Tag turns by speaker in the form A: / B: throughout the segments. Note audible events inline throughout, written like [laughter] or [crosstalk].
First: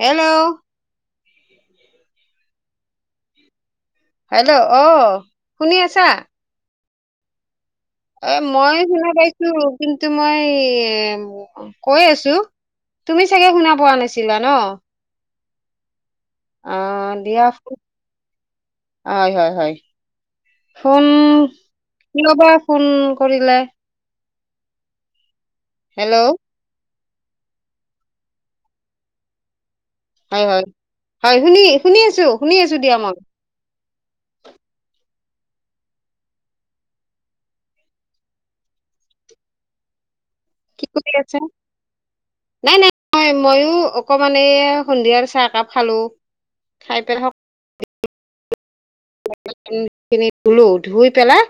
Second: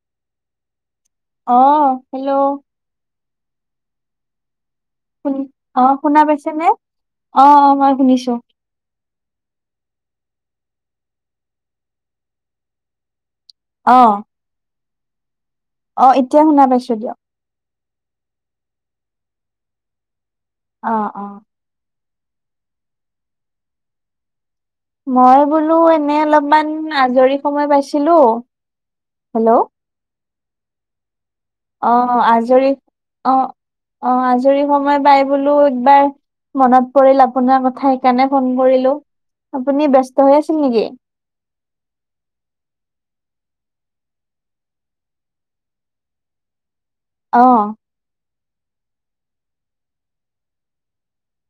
A: Hello
B: অ hello
A: hello অ
B: শুনি অ শুনা পাইছে নে অ মই শুনিছো।
A: এ মই শুনা পাইছো কিন্তু মই কৈ আছো তুমি চাগে শুনা
B: অ
A: পোৱা নাছিলা ন
B: অ এতিয়া শুনা
A: অ
B: পাইছো দিয়ক
A: দিয়া হয় হয় হয়
B: অ
A: ফোন
B: অ
A: কবা ফোন কৰিলে
B: মই বোলো এনে
A: হেল্ল'
B: অলপমান আজৰি সময় পাইছিলো হেল্ল'
A: হয় হয় হয় শুনি
B: অ
A: শুনি আছো শুনি
B: আজৰি
A: আছো দিয়া মই
B: অ অ আজৰি সময় পাই বোলো একবাৰ মনত পৰিল আপোনাৰ কথা সেইকাৰণে ফোন কৰিলো আপুনি বস্ত
A: কি ক আছে নাই নাই হয় ময়ো অকমান এই সন্ধিয়াৰ চাহ একাপ খালোঁ খাই পেলক
B: অ
A: ধুলো ধুই পেলাই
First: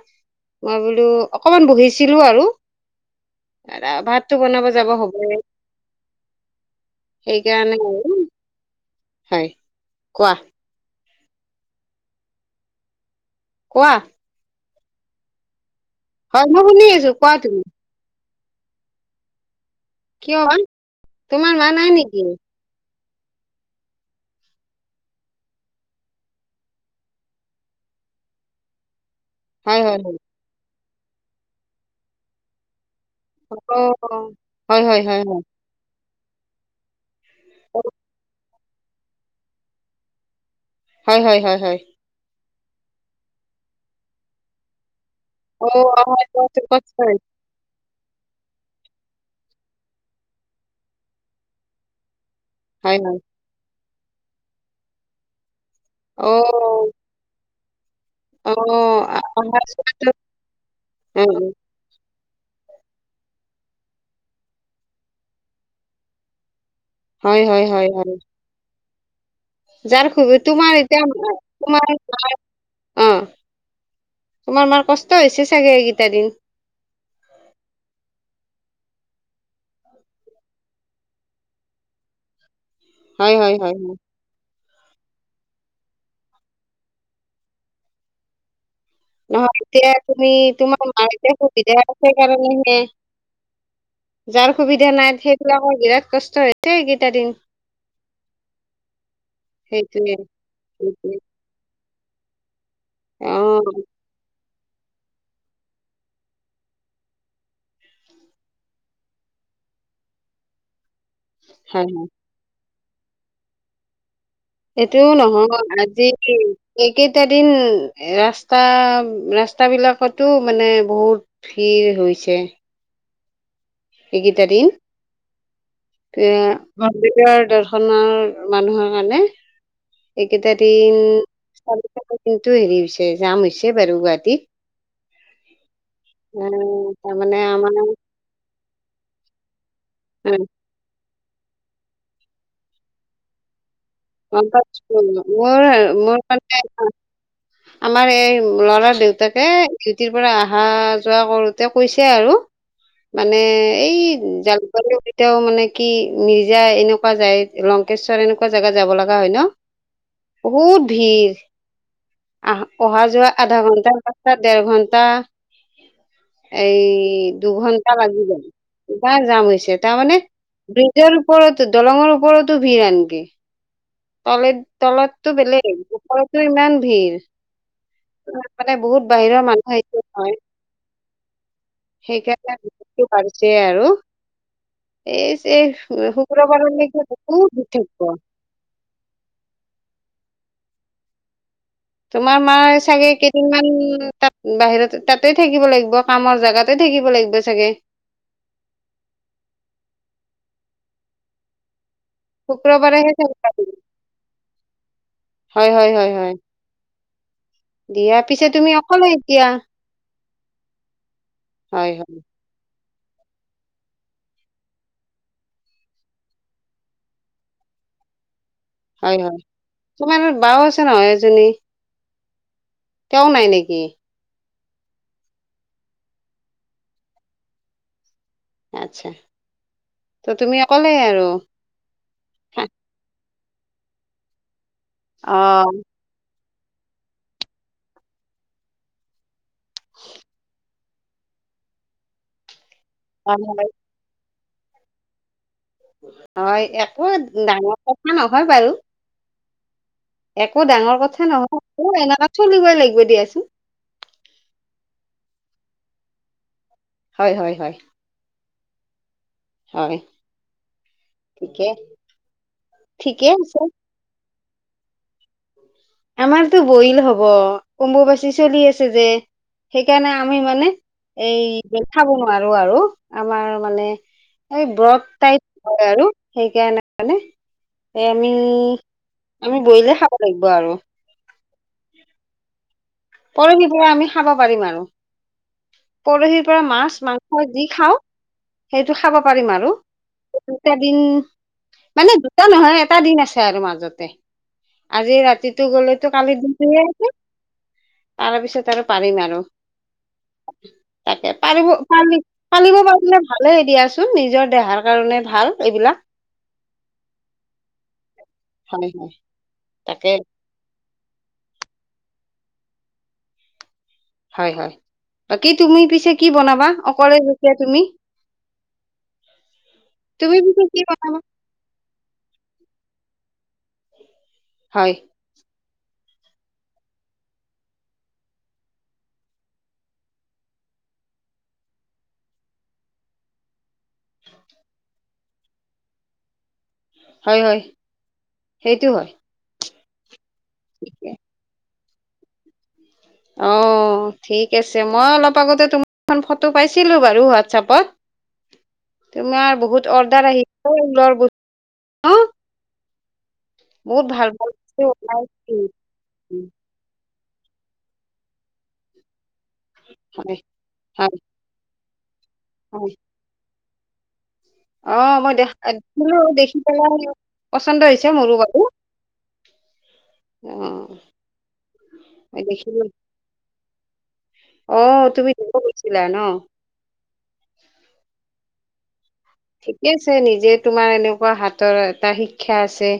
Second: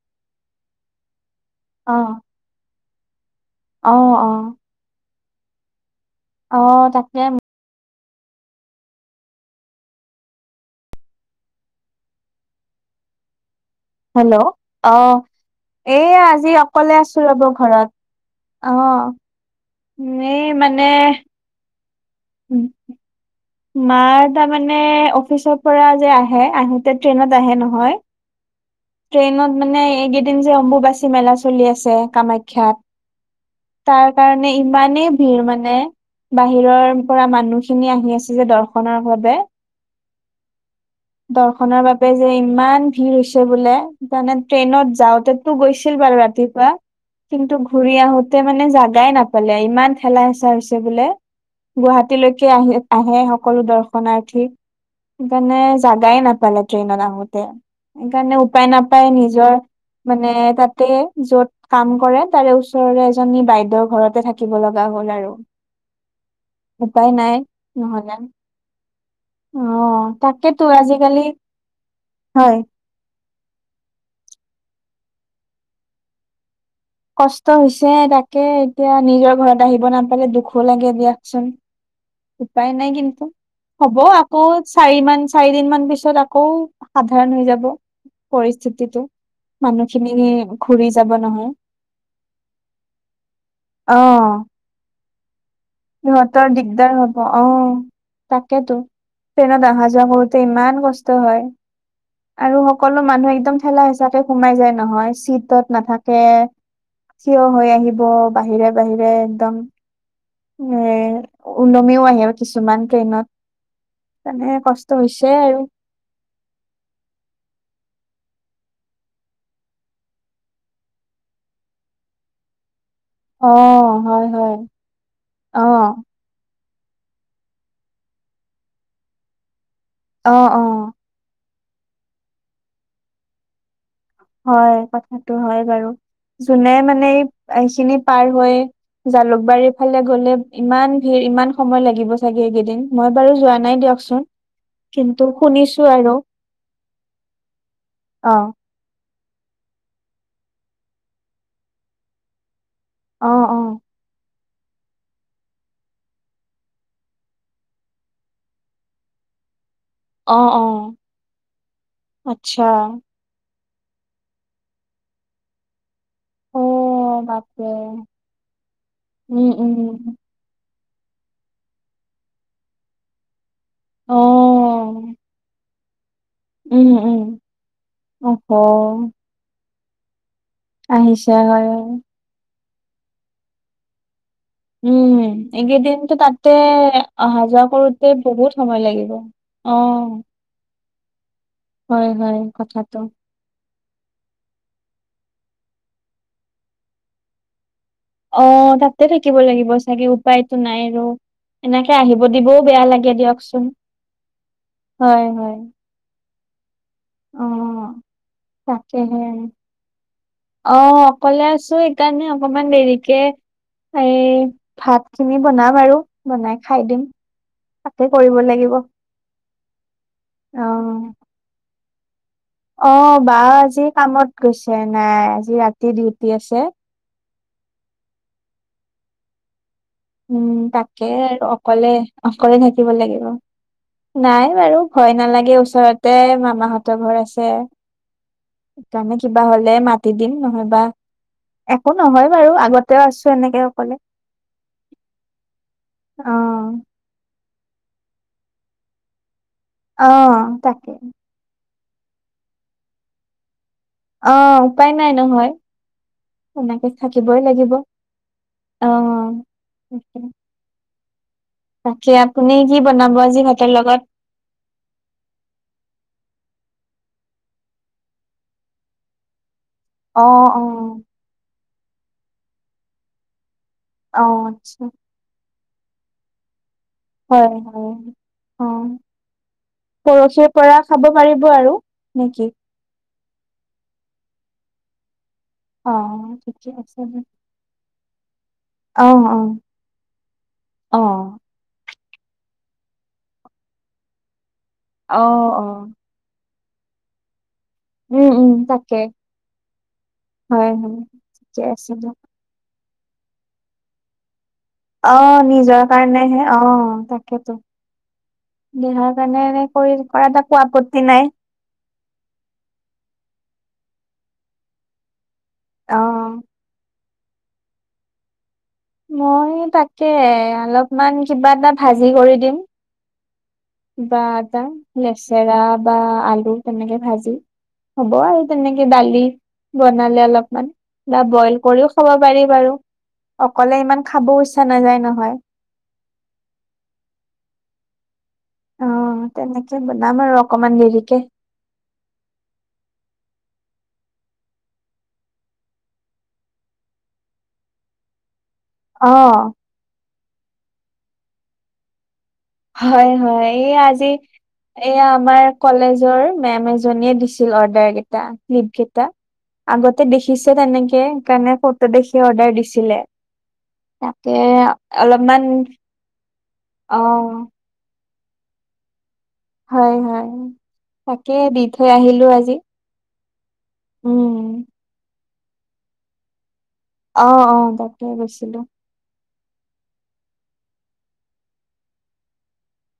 A: মই বোলো অকমান
B: অ
A: বহিছিলো আৰু
B: অ অ
A: ভাতটো বনাব যাব হ'বই
B: অ তাকে
A: হয় কোৱা কোৱা
B: হেল্ল' অ এ
A: হয়
B: আজি
A: মই শুনি
B: অকলে আছো
A: কোৱা
B: ৰ'ব
A: তুমি
B: ঘৰত আহ
A: কিয় তোমাৰ মা নাই নেকি
B: মাৰ তাৰ মানে অফিচৰ পৰা যে আহে আহোতে ট্ৰেইনত আহে নহয় ট্ৰেইনত
A: হয়
B: মানে
A: হয় হয়
B: এইকেইদিন যে অম্বুবাচী মেলা চলি আছে কামাখ্যাত
A: অ
B: তাৰ কাৰণে
A: হয় হয়
B: ইমানেই
A: হয় হয়
B: ভিৰ মানে বাহিৰৰ পৰা মানুহখিনি আহি আছে যে দৰ্শনৰ বাবে
A: হয় হয় হয় হয়
B: দৰ্শনৰ বাবে যে ইমান ভিৰ হৈছে বোলে তানে ট্ৰেইনত যাও তো
A: অ
B: গৈছিল
A: অ
B: বাৰু
A: হয় কচোন
B: ৰাতিপুৱা
A: কচোন
B: কিন্তু ঘূৰি আহো তে মানে জাগাই নাপালে ইমান খেলা হেচা হৈছে বোলে গুৱাহাটীলৈে আহ
A: হয় হয়
B: আহে সকলো দৰ্শনাৰ্থী সেইকাৰণে জাগাাই ন
A: অ
B: পলে ্ৰেইনতাঙোতে সেইকাৰণে
A: অ
B: উপায় নাপায় নিজৰ
A: অহা যোৱাটোত
B: মানে তাতে য'ত কাম কৰে তাৰে ওচৰৰে এজনী বাইদেউৰ ঘৰতে থাকিব লগা হ'ল আৰু উপাই
A: হয়
B: নাই
A: হয় হয় হয়
B: নহ'লে অ
A: যাৰ খুব
B: তাকেতো
A: তোমাৰ
B: আজিকালি
A: এতিয়ামাৰ
B: হয়
A: অ তোমাৰ মাৰ কষ্ট হৈছে চাগে এইকেইটা দিন
B: কষ্ট হৈছে তাকে এতিয়া নিজৰ ঘৰত আহিব নাপালে দুখো লাগে দিয়কচোন উপায় নাই কিন্তু
A: হয় হয় হয় হয়
B: হ'ব আকৌ চাৰি মান চাৰি দিন মান পিছত আকৌ সাধাৰণ হৈ যাব পৰি
A: নহয় এতিয়া তুমি
B: ঘূৰি
A: তোমাৰ
B: যাব
A: মাৰতি
B: নহয়
A: সুবিধা আছে কাৰণেহে
B: অ
A: যাৰ সুবিধা নাই সেইবিলাকৰ বিৰাট কষ্ট
B: সিহঁতৰ
A: হৈছে
B: দিগদাৰ
A: এইকেইটা
B: হ'ব
A: দিন
B: আহ তাকেতো। ট্ৰেইনত অহা যোৱা
A: সেইটোৱে
B: কৰোতে ইমান
A: সেইটোৱে
B: কষ্ট হয়। আৰু সকলো মানুহ
A: অ
B: একদম ঠেলা হেঁচাকে সোমাই যায় নহয় চিটত নাথাকে থিয় হৈ আহিব বাহিৰে বাহিৰে একদম। এ
A: হয় হয়
B: ওলমিও আহে কিছুমান ট্ৰেইনত। মানে কষ্ট
A: সেইটোও
B: হৈছে আৰু
A: নহয় আজি এইকেইটা দিন ৰাস্তা ৰাস্তাবিলাকতো মানে বহুত ভিৰ হৈছে।
B: অ হয়
A: এইকেইটা
B: হয়
A: দিন
B: অ
A: এ মন্দিৰৰ দৰ্শনৰ মানুহৰ কাৰণে
B: অ
A: এইকেইটা
B: অ
A: দিন তাৰি কিন্তু হেৰি হৈছে জাম হৈছে। বাৰু গুৱাহাটীত
B: হয় কথাটো হয় বাৰু
A: অ
B: যোনে মানে
A: তাৰমানে আমাৰ
B: এইখিনি পাৰ হৈ জালুকবাৰীৰ ফালে গ'লে ইমান ভিৰ ইমান সময় লাগিব চাগে এইকেইদিন মই বাৰু যোৱা নাই দিয়ক।
A: [unintelligible]
B: আৰু
A: আমাৰ
B: অ
A: এই ল'ৰাাৰ দেউতা তাকে ইউটিৰ পৰা অহা যোৱা কৰোতে কৈছে আৰু
B: অ
A: মানে
B: অ
A: এই জ এতিয়াও মানে কি মিৰ্জা এনেকুৱা যায় লংকেশ্বৰ এনেকুৱা জেগাত যাব লগা হয় ন।
B: অ অ
A: বহুত ভিৰ আহ
B: আচ্ছা
A: অহা যোৱা আধা ঘন্টা লা ডেৰ ঘণ্টা
B: অ
A: এই
B: বাপৰে
A: দুঘন্টা লাগি গল ইবাৰ যাম
B: উম
A: হৈছে
B: উম
A: তাৰমানে দুই নিজৰ ওপৰতো দলঙৰ ওপৰতো ভিৰ আনক।
B: অ
A: তল তলততো বেলেগ ঘৰটো ইমান
B: উম
A: ভিৰ
B: উম
A: মানে
B: অহ
A: বহুত বাহিৰৰ মানুহ আহ নয়
B: আহিছে হয় আৰু
A: ব পাৰিছে আৰু
B: উম
A: এই এই
B: এইকেইদিনতো তাতে
A: শুক্ৰবাৰলৈকে
B: অহা
A: বহুত
B: যোৱা
A: ৰ'দ
B: কৰোতে
A: থাকিব
B: বহুত সময় লাগিব। অ'। হয় হয়
A: তোমাৰ মাৰ
B: কথাটো
A: চাগে কেইদিনমান বাহিৰতে তাতে থাকিব লাগিব কামৰ জাগাতে থাকিব লাগিব চাগে।
B: অ', তাতে থাকিব লাগিব চাগে উপায়তো নাই আৰু এনেক আহিব দিবও বেয়া
A: শুক্ৰবাৰেহে
B: লাগে
A: চাগে
B: দিয়কচোন হয় হয়। অ
A: দিয়া পিছে তুমি অকলে
B: তাকেহে
A: এতিয়া।
B: অ', অকলে আছো
A: হয় হয়
B: সেইকাৰণে অকমান দেৰিত তাকে এই ভাত খিনি বনাম আৰু বনাই খাই দিম। তাকে কৰিব লাগিব।
A: হয় হয় তোমাৰ বাও
B: অ
A: আছে নহয় এজনী।
B: অ',
A: তেওঁ
B: বাৰ
A: নাই নেকি
B: আজি কামত গৈছে নাই আজি ৰাতি ডিউটি আছে।
A: আচ্ছা। ত
B: উম
A: তুমি অকলে
B: তাকে আৰু অকলে অকলে থাকিব লাগিব, নাই বাৰু। ভ
A: অ
B: নালাগে ওচৰতে মামাহতৰ ঘৰ আছে। সেইকাৰণে কিবা হলে মাতি দিম নহয়বা একো নহয় বাৰু আগতে আছো
A: হয়
B: এনেকে
A: হয়
B: অকলে। অ
A: হয় একো ডাঙৰ কথা নহয় বাৰু।
B: অ
A: একো
B: তাকে
A: ডাঙৰ কথা নহয় অ এনেকুৱা চলিবই লাগিব দিয়াচোন।
B: অ উপায় নাই নহয় সনেকে
A: হয়
B: থাকিবই
A: হয়
B: লাগিব।
A: হয়
B: অ'।
A: হয় ঠিকে
B: তাকে আপুনি কি বনাব
A: ঠিকে
B: আজি
A: আছে
B: ভাতৰ লগত।
A: আমাৰতো বইল হব কম্্ববাচী চলি আছে যে সেইকাৰণে
B: অ
A: আমি
B: অ
A: মানে এই খাব নোৱাৰো আৰু আমাৰ মানে
B: অ
A: এই
B: আচ্ছা
A: ব্ৰত টাইপ হয় আৰু সেইকাৰণে। হয়নে
B: হয় হয়
A: সে আমি
B: অ
A: আমি বইলে খাব লাগিব
B: পৰহিৰ
A: আৰু।
B: পৰা খাব পাৰিব আৰু নেকি?
A: পৰখিৰ পৰা আমি খাব পাৰিম আৰু।
B: অ
A: পৰহিৰ পৰা
B: ঠিকে
A: মাছ
B: আছে দে।
A: মাংস যি খাওঁ, সেইটো
B: অ
A: খাব
B: অ
A: পাৰিম আৰু এই দুটা দিন
B: অ
A: মানে দুটা নহয় এটা দিন আছে আৰু মাজতে
B: অ
A: আজি
B: অ
A: ৰাতিটো গলেতো কালি দিন
B: উম
A: তাৰ
B: উম
A: পিছত আৰু
B: তাকে
A: পাৰিম আৰু।
B: হয় হয়
A: তাকে
B: ঠিকে
A: পাৰিব
B: আছে দে
A: পি পালিব পাৰিলে ভালে দিয়াচোন নিজৰ দেহাৰ কাৰণে
B: অ'
A: ভাল
B: নিজৰ
A: এইবিলাক
B: কাৰণেহে অ' তাকেতো।
A: হয় হয়
B: দিহাৰ কাৰণে এনে কৰি
A: তাকে
B: কৰা এটা আপত্তি টি নাই।
A: হয়-হয় বাকি তুমি
B: অ'।
A: পিছে কি বনাবা অকলে যেখা তুমি।
B: মই তাকে
A: তুমি পিছে কি
B: অলপমান
A: বনাবা
B: কিবা এটা ভাজি কৰি দিম। বা আটা
A: হয়
B: লেচেৰা বা আলু তেনেকে ভাজি। হ'ব আৰু তেনেকে দালি, বনালে অলপমান বা বইল কৰিও খাব পাৰি বাৰু। অকলে ইমান খাব ইচ্ছা নাযায় নহয়।
A: হয়-হয় সেইটো হয়।
B: অ', তেনেকে বনাম আৰু অকমান দেৰিকে।
A: অঁ', ঠিক আছে মই অলপ আগতে তোমাৰখন ফটো পাইছিলোঁ বাৰু হোৱাটছপত।
B: অ',
A: তোমাৰ বহুত অৰ্ডাৰ আহিছ লৰ বস্তু
B: হয়-হয় এই
A: বহুত
B: আজি
A: ভাল ভাল বস্তু
B: এই আমাৰ
A: ওলাইছে
B: কলেজৰ মেম এজনীয়ে দিছে। দিছিল অৰ্ডাৰ কেইটা নোত কেইটা আগতে
A: হয়
B: দেখিছে তেনেকে
A: হয়
B: ফটোদেখি অৰ্ডাৰ
A: হয়
B: দিছিলে তাকে
A: অ মই
B: অলপমান
A: দেখা দেখিলো দেখি
B: অ
A: পচন্দ হৈছে মোৰো বাৰু।
B: হয়-হয়
A: অ
B: তাকে দি থৈ আহিলো
A: মই
B: আজি।
A: দেখিলো
B: উম।
A: অ', তুমি দিব গৈছিলা ন।
B: অ'-অ', তাকে গৈছিলো।
A: ঠিকে আছে নিজে তোমাৰ এনেকুৱা হাতৰ এটা শিক্ষা আছে।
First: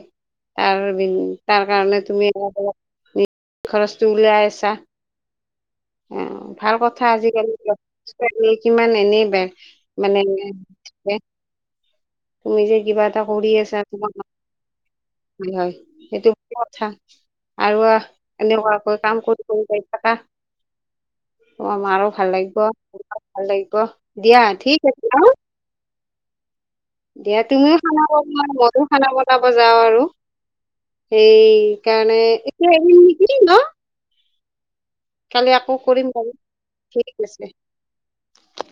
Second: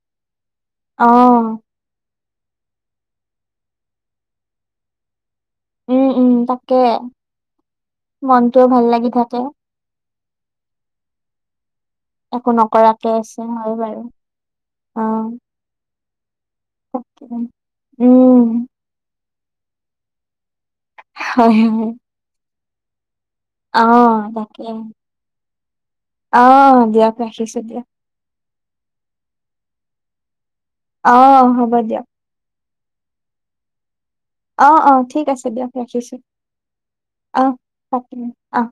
B: অ
A: ত তাৰ কাৰণে তুমি খৰচটো উলাই আছা।
B: উম উম
A: অ'
B: তাকে।
A: ভাল কথা আজিকালি ছোৱালী
B: মনটোও ভাল
A: কিমান
B: লাগি
A: এনেই
B: থাকে
A: বে মানে
B: একো
A: তুমি যে কিবা
B: নকৰাকে
A: এটা
B: আছে
A: কৰি
B: হয়
A: আছা
B: বাৰু
A: তোমাৰ
B: অ।
A: হয়, সেইটো কথা
B: তাকে
A: আৰু আহ
B: উম
A: এনেকুৱাকৈ কাম কৰি কৰি গৈ থাকা
B: হয় হয়।
A: আমাৰো ভাল লাগিব। ভাল লাগিব
B: অ
A: দিয়া
B: তাকে
A: ঠিক আছে অ।
B: অ', দিয়ক
A: দিয়া
B: ৰাখিছো
A: তুমিও
B: দিয়ক
A: খানা বনোৱা মইয়ো খানা বনাব যাওঁ আৰু।
B: অ
A: সেই
B: হ'ব দিয়ক।
A: কাৰণে এতিয়া ন
B: অ'-অ', ঠিক আছে
A: কালি
B: দিয়ক
A: আকৌ কৰিম
B: ৰাখিছোঁ
A: বাৰু ঠিক আছে
B: অ'-অ',। [inaudible]